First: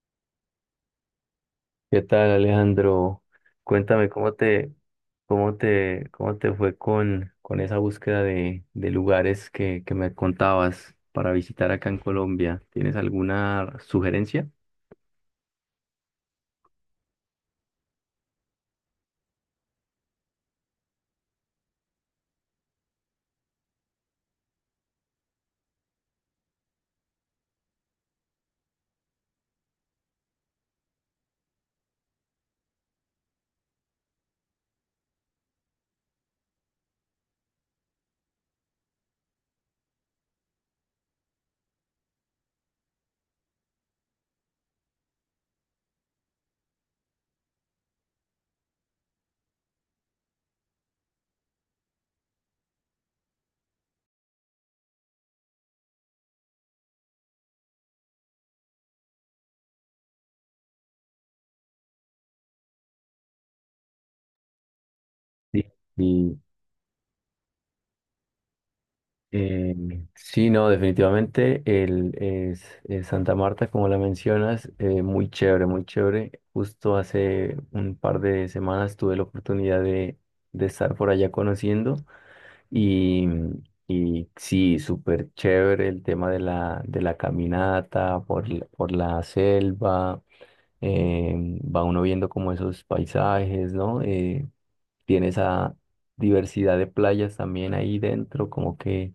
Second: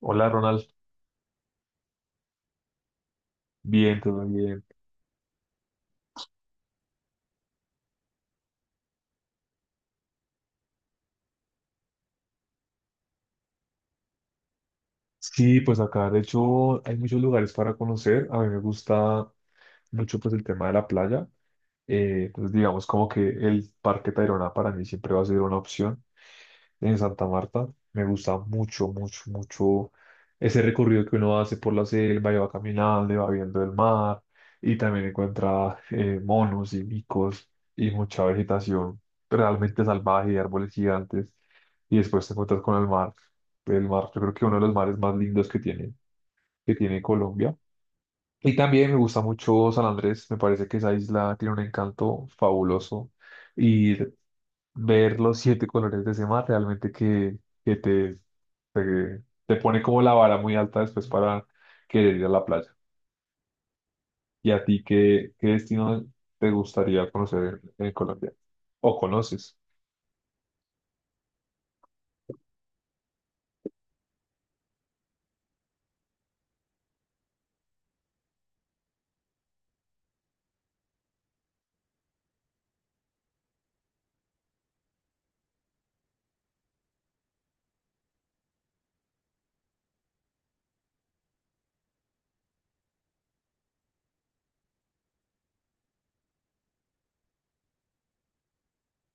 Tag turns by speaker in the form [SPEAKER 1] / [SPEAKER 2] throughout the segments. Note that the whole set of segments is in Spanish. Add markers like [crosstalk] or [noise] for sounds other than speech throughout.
[SPEAKER 1] Hola Ronald,
[SPEAKER 2] ¿Qué tal, Alejandro?
[SPEAKER 1] bien,
[SPEAKER 2] Cuéntame
[SPEAKER 1] todo
[SPEAKER 2] cómo
[SPEAKER 1] bien.
[SPEAKER 2] te, cómo te, cómo te fue con esa búsqueda de lugares que me contabas para visitar acá en Colombia. ¿Tienes alguna sugerencia?
[SPEAKER 1] Sí, pues acá de hecho hay muchos lugares para conocer. A mí me gusta mucho pues el tema de la playa. Pues digamos como que el Parque Tayrona para mí siempre va a ser una opción en Santa Marta. Me gusta mucho, mucho, mucho ese recorrido que uno hace por la selva y va caminando y va viendo el mar y también encuentra monos y micos y mucha vegetación realmente salvaje y árboles gigantes y después te encuentras con el mar. El mar, yo creo que uno de los mares más lindos que tiene Colombia. Y también me gusta mucho San Andrés, me parece que esa isla tiene un encanto fabuloso. Y ver los siete colores de ese mar realmente que, que te, te, te pone como la vara muy alta después para querer ir a la playa. ¿Y a ti qué
[SPEAKER 2] Sí,
[SPEAKER 1] destino
[SPEAKER 2] y,
[SPEAKER 1] te gustaría conocer en Colombia? ¿O conoces?
[SPEAKER 2] eh, sí, no, definitivamente es Santa Marta, como la mencionas, muy chévere, muy chévere. Justo hace un par de semanas tuve la oportunidad de estar por allá conociendo. Y, y sí, súper chévere el tema de de la caminata por la selva. eh, Va uno viendo como esos paisajes, ¿no? Tiene esa diversidad de playas también ahí dentro, como que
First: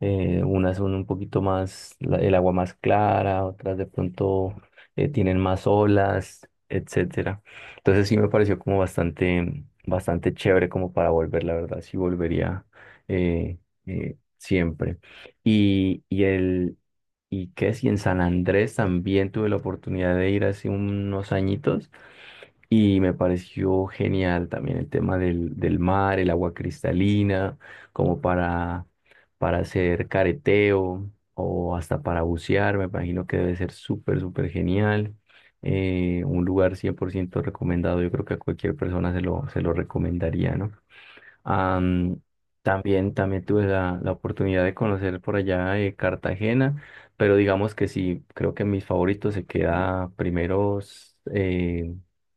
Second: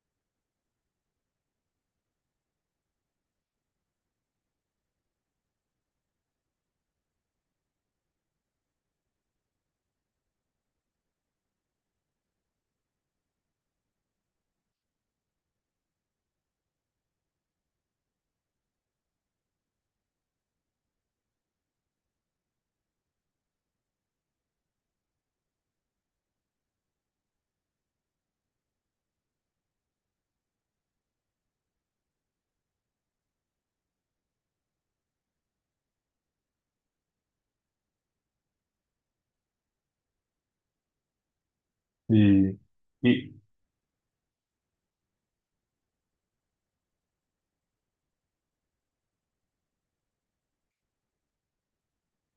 [SPEAKER 2] unas son un poquito más, el agua más clara, otras de pronto tienen más olas, etcétera. Entonces sí me pareció como bastante, bastante chévere como para volver, la verdad, sí volvería eh, siempre. Y, y el, y qué si en San Andrés también tuve la oportunidad de ir hace unos añitos. Y me pareció genial también el tema del mar, el agua cristalina, como para, para hacer careteo o hasta para bucear. Me imagino que debe ser súper, súper genial. Un lugar 100% recomendado. Yo creo que a cualquier persona se lo recomendaría, ¿no? Am,
[SPEAKER 1] Y,
[SPEAKER 2] También,
[SPEAKER 1] y
[SPEAKER 2] también tuve la oportunidad de conocer por allá Cartagena, pero digamos que sí, creo que mis favoritos se queda primeros,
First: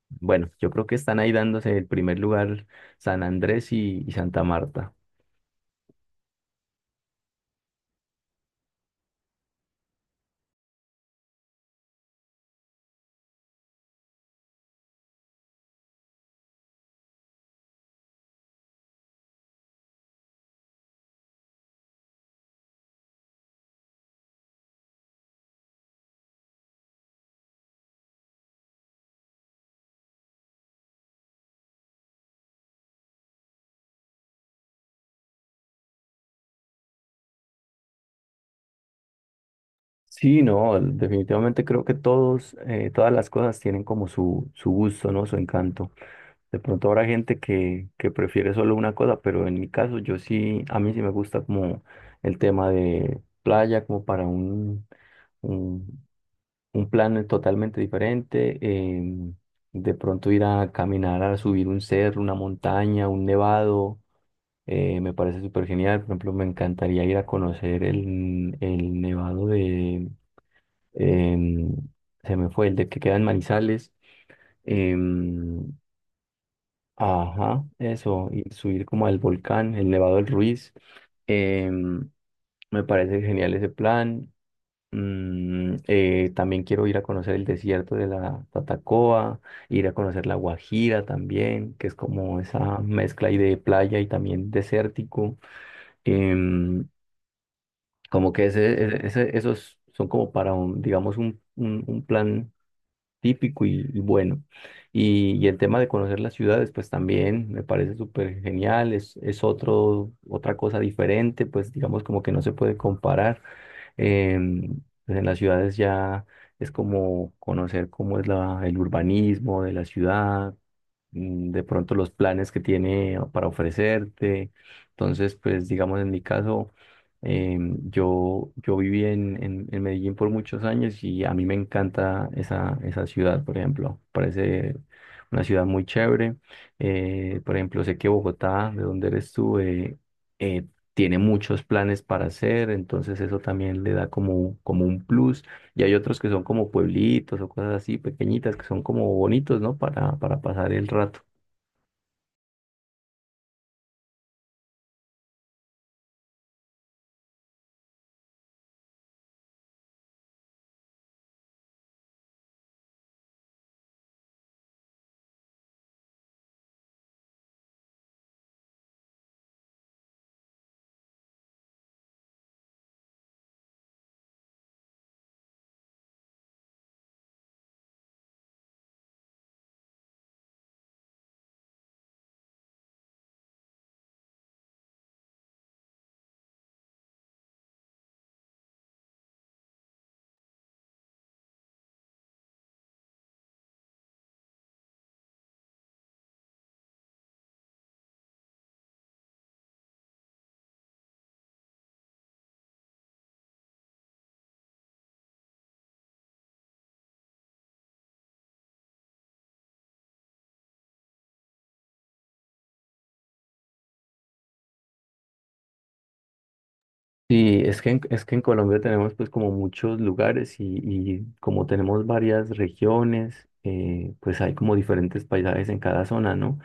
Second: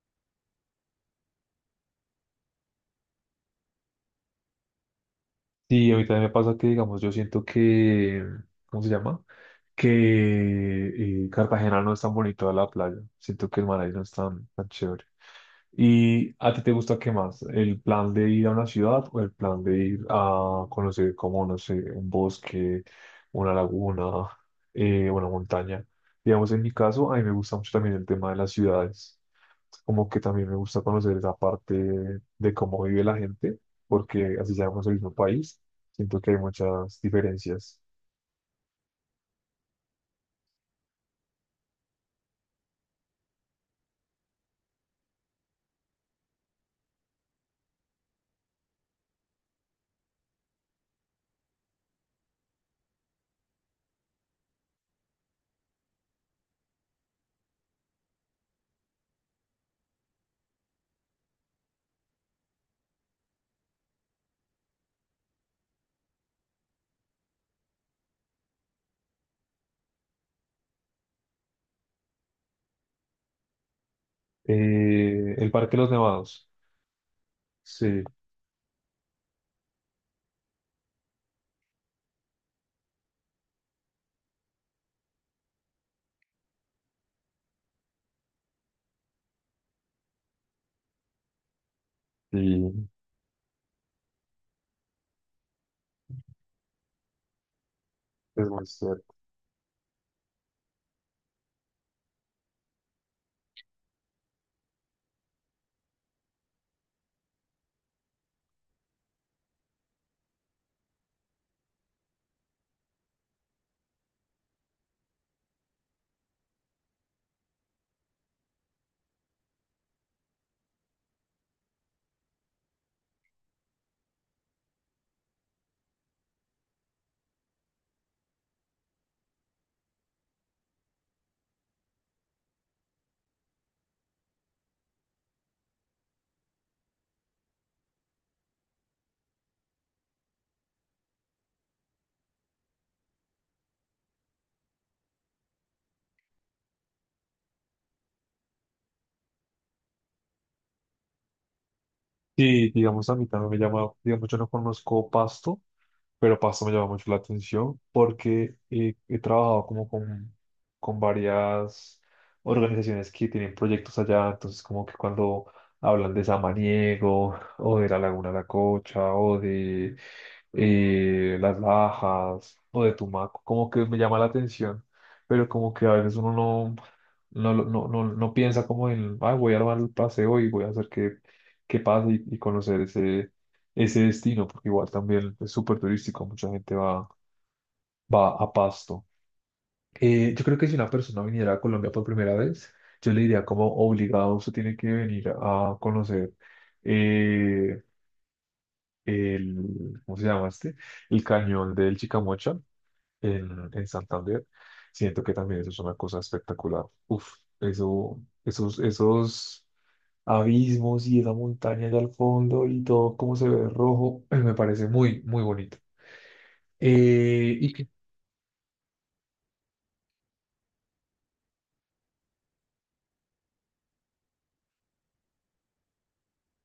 [SPEAKER 2] bueno, yo creo que están ahí dándose el primer lugar San Andrés y Santa Marta.
[SPEAKER 1] sí, a mí también me pasa que, digamos, yo siento que, ¿cómo se llama? Que Cartagena no es tan bonito a la playa. Siento que el mar ahí no es tan, tan chévere. ¿Y a ti te gusta qué más? ¿El plan de ir a una ciudad o el plan de ir a conocer como, no sé, un bosque, una laguna, una montaña? Digamos, en mi caso, a mí me gusta mucho también el tema de las ciudades. Como que también me gusta conocer esa parte de cómo vive la gente, porque así seamos el mismo país, siento que hay muchas diferencias.
[SPEAKER 2] Sí, no, definitivamente creo que todos, todas las cosas tienen como su gusto, ¿no? Su encanto. De pronto habrá gente que prefiere solo una cosa, pero en mi caso yo sí, a mí sí me gusta como el tema de playa, como para un, un plan totalmente diferente. De pronto ir a caminar, a subir un cerro, una montaña, un nevado, me parece súper genial. Por ejemplo, me encantaría ir a conocer el nevado de, em, se me fue, el de que queda en Manizales.
[SPEAKER 1] El
[SPEAKER 2] em,
[SPEAKER 1] Parque de los Nevados,
[SPEAKER 2] Ajá,
[SPEAKER 1] sí,
[SPEAKER 2] eso, y subir como al volcán, el Nevado del Ruiz. Em, Me parece genial ese plan. También quiero ir a conocer el desierto de la Tatacoa, ir a conocer la Guajira también, que es como esa
[SPEAKER 1] y
[SPEAKER 2] mezcla ahí de playa y también desértico. Em, Como que
[SPEAKER 1] es muy chévere.
[SPEAKER 2] esos son como para un, digamos, un plan típico y bueno. Y el tema de conocer las ciudades, pues también me parece súper genial, es otro, otra cosa diferente, pues digamos como que no se puede comparar. Em, pues en las ciudades ya es como conocer cómo es el urbanismo de la ciudad, de pronto los planes que tiene para ofrecerte. Entonces, pues digamos en mi caso, yo viví en Medellín por muchos años y a mí me encanta esa ciudad, por ejemplo. Parece una ciudad muy chévere. Por ejemplo, sé que Bogotá, de donde eres tú, eh, tiene muchos planes para hacer, entonces eso también le da como, como un plus. Y hay otros que son como pueblitos o cosas así pequeñitas que son como bonitos, ¿no? Para pasar el rato.
[SPEAKER 1] Y digamos, a mí también me llama, digamos, yo no conozco Pasto, pero Pasto me llama mucho la atención porque he trabajado como con varias organizaciones que tienen proyectos allá, entonces como que cuando hablan de Samaniego o de la Laguna La Cocha o de Las Lajas o de Tumaco, como que me llama la atención, pero como que a veces uno no, no piensa como en, ay, voy a armar el paseo y voy a hacer que qué pasa y conocer ese destino, porque igual también es súper turístico, mucha gente va a Pasto. Yo creo que si una persona viniera a Colombia por primera vez, yo le diría como obligado, usted tiene que venir a conocer eh, ¿cómo se llama este? El cañón del Chicamocha en Santander. Siento que también eso es una cosa espectacular. Uf, esos abismos y esa montaña allá al fondo y todo como se ve rojo, [clears throat] me parece muy, muy bonito.
[SPEAKER 2] Sí,
[SPEAKER 1] ¿Y qué?
[SPEAKER 2] es que en Colombia tenemos pues como muchos lugares y como tenemos varias regiones, pues hay como diferentes paisajes en cada zona, ¿no?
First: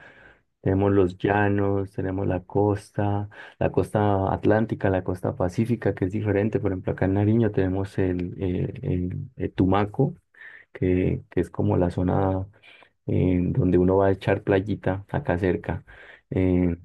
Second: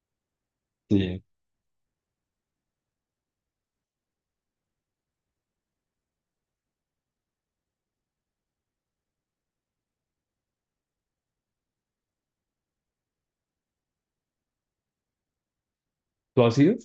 [SPEAKER 2] Tenemos los
[SPEAKER 1] Sí,
[SPEAKER 2] llanos, tenemos la costa atlántica, la costa pacífica, que es diferente. Por ejemplo, acá en Nariño tenemos el Tumaco, que es como la zona donde uno va a echar playita acá cerca.
[SPEAKER 1] ¿tú has ido?
[SPEAKER 2] Eh,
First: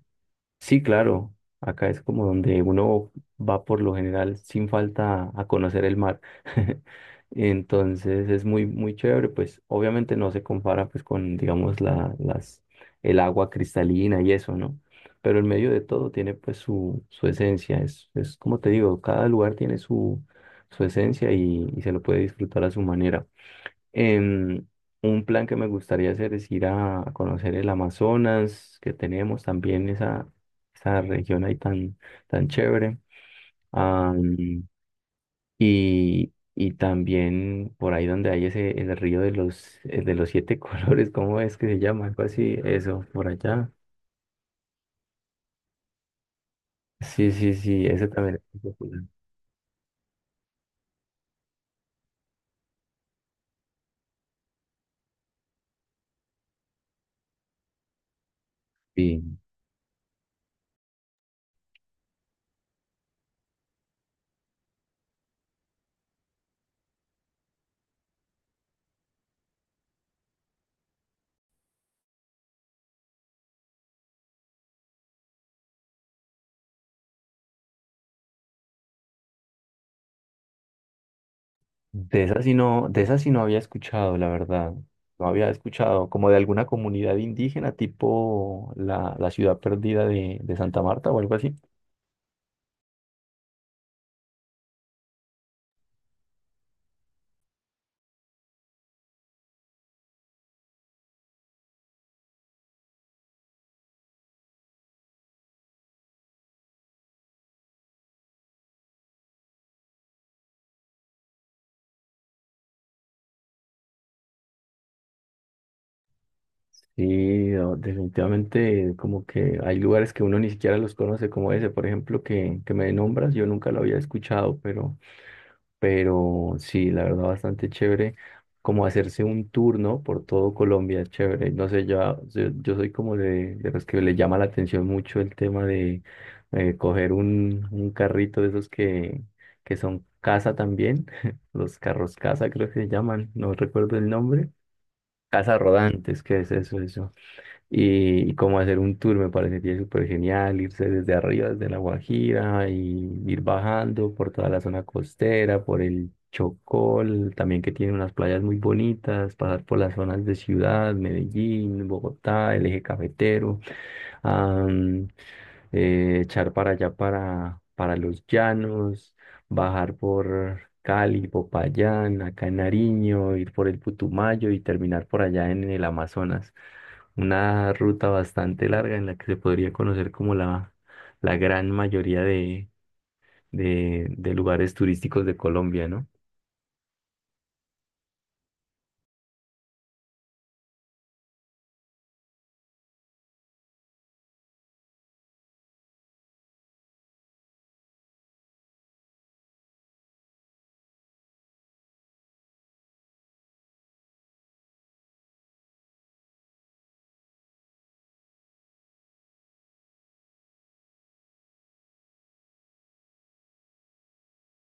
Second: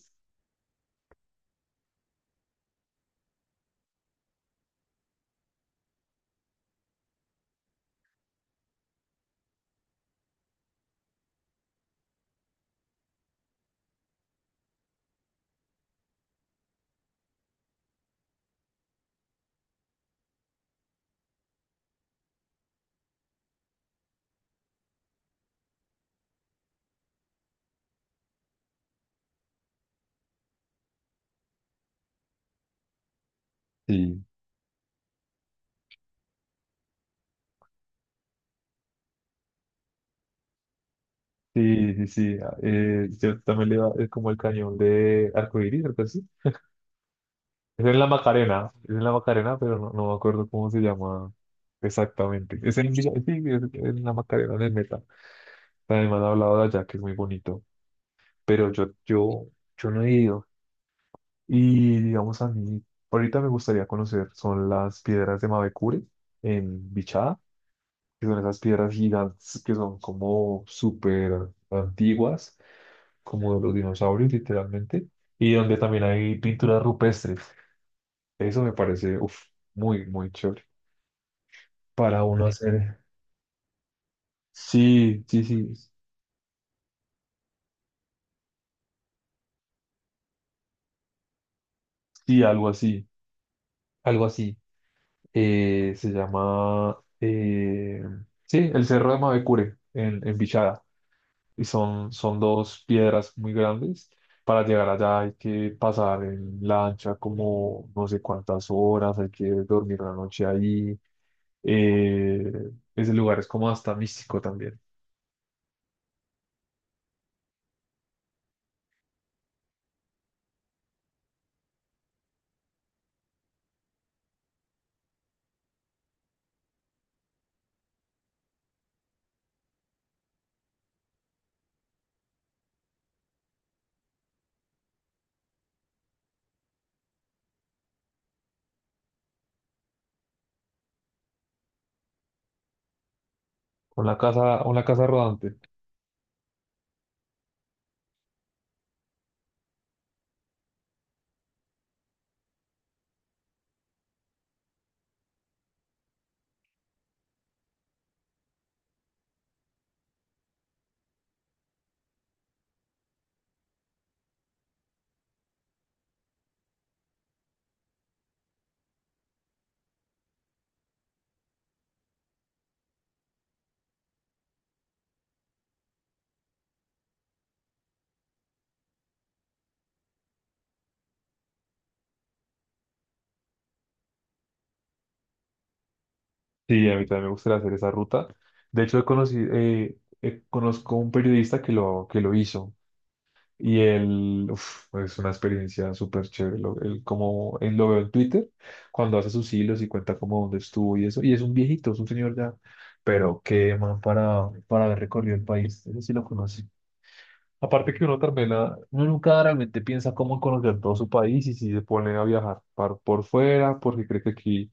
[SPEAKER 2] sí, claro, acá es como donde uno va por lo general sin falta a conocer el mar. [laughs] Entonces es muy, muy chévere, pues obviamente no se compara pues con, digamos, las, el agua cristalina y eso, ¿no? Pero en medio de todo tiene pues su esencia, es como te digo, cada lugar tiene su esencia y se lo puede disfrutar a su manera. Em, un plan que me gustaría hacer es ir a conocer el Amazonas, que tenemos también esa región ahí tan, tan chévere.
[SPEAKER 1] Sí,
[SPEAKER 2] Am, y, y también por ahí donde hay ese, el río de de los siete [laughs] colores, ¿cómo es que se
[SPEAKER 1] sí, sí,
[SPEAKER 2] llama? Algo
[SPEAKER 1] sí. Ah,
[SPEAKER 2] así, eso, por
[SPEAKER 1] yo también
[SPEAKER 2] allá.
[SPEAKER 1] le iba, es como el cañón de Arcoíris, algo así.
[SPEAKER 2] Sí, sí,
[SPEAKER 1] Es
[SPEAKER 2] sí,
[SPEAKER 1] en la
[SPEAKER 2] ese también es
[SPEAKER 1] Macarena,
[SPEAKER 2] muy
[SPEAKER 1] es
[SPEAKER 2] popular.
[SPEAKER 1] en la Macarena, pero no, no me acuerdo cómo se llama exactamente. Es en, sí, es en la Macarena, en el Meta. Además, han hablado de allá, que es muy bonito, pero
[SPEAKER 2] Sí.
[SPEAKER 1] yo no he ido. Y digamos a mí, ahorita me gustaría conocer, son las piedras de Mavecure en Bichada, que son esas piedras gigantes que son como súper antiguas, como de los dinosaurios literalmente, y donde también hay pinturas rupestres. Eso me parece, uf, muy, muy chévere. Para
[SPEAKER 2] De esa
[SPEAKER 1] uno
[SPEAKER 2] sí no,
[SPEAKER 1] hacer,
[SPEAKER 2] de esa sí no había escuchado, la verdad.
[SPEAKER 1] sí,
[SPEAKER 2] No
[SPEAKER 1] sí,
[SPEAKER 2] había
[SPEAKER 1] sí,
[SPEAKER 2] escuchado como de alguna comunidad indígena, tipo la ciudad perdida de Santa Marta o algo así.
[SPEAKER 1] sí, algo así, algo así. Eh, se llama, eh, sí, el Cerro de Mavecure en Bichada. Y son, son dos piedras muy grandes. Para llegar allá hay que pasar en lancha como no sé cuántas horas, hay que dormir la noche ahí. Eh, Ese lugar es como hasta místico también.
[SPEAKER 2] Sí, no, definitivamente como que hay lugares que uno ni siquiera los conoce, como ese, por ejemplo, que me nombras, yo nunca lo había escuchado, pero... Pero sí, la verdad, bastante chévere. Como hacerse un turno por todo Colombia, chévere. No sé, yo soy como de los que le llama la atención mucho el tema de coger un carrito de esos que son casa también. [laughs] Los carros casa, creo que se llaman. No recuerdo el nombre.
[SPEAKER 1] Con la casa rodante.
[SPEAKER 2] Casa rodantes, ¿qué es eso? Y, y como hacer un tour me parecería súper genial, irse desde arriba, desde La Guajira y ir bajando por toda la zona costera, por el Chocol, también que tiene unas playas muy bonitas, pasar por las zonas de ciudad, Medellín, Bogotá, el eje cafetero am, echar para allá para los llanos, bajar por Cali, Popayán, acá en Nariño, ir por el Putumayo y terminar por allá en el Amazonas. Una ruta bastante larga en la que se podría conocer como la gran mayoría de lugares turísticos de Colombia, ¿no?
[SPEAKER 1] Sí, a mí también me gustaría hacer esa ruta. De hecho, he conocido, conozco un periodista que lo hizo. Y él, uf, pues, es una experiencia súper chévere. Lo, él, como, él lo veo en Twitter, cuando hace sus hilos y cuenta como dónde estuvo y eso. Y es un viejito, es un señor ya. Pero qué man para haber recorrido el país. Ese sí lo conoce. Aparte que uno también, ah, uno nunca realmente piensa cómo conocer todo su país y si se pone a viajar por fuera, porque cree que aquí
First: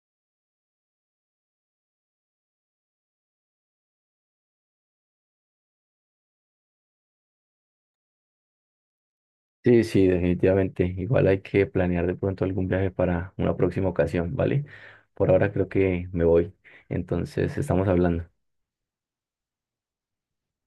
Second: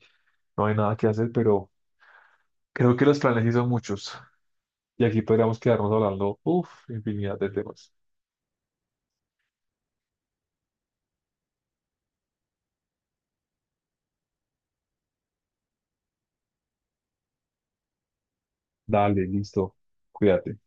[SPEAKER 1] no hay nada que hacer, pero creo que los planes sí son muchos. Y aquí podríamos quedarnos hablando, uf, infinidad de temas.
[SPEAKER 2] Sí, sí, definitivamente. Igual hay que planear de pronto algún viaje para una próxima ocasión, ¿vale? Por ahora creo que me voy. Entonces, estamos hablando.
[SPEAKER 1] Dale, listo. Cuídate.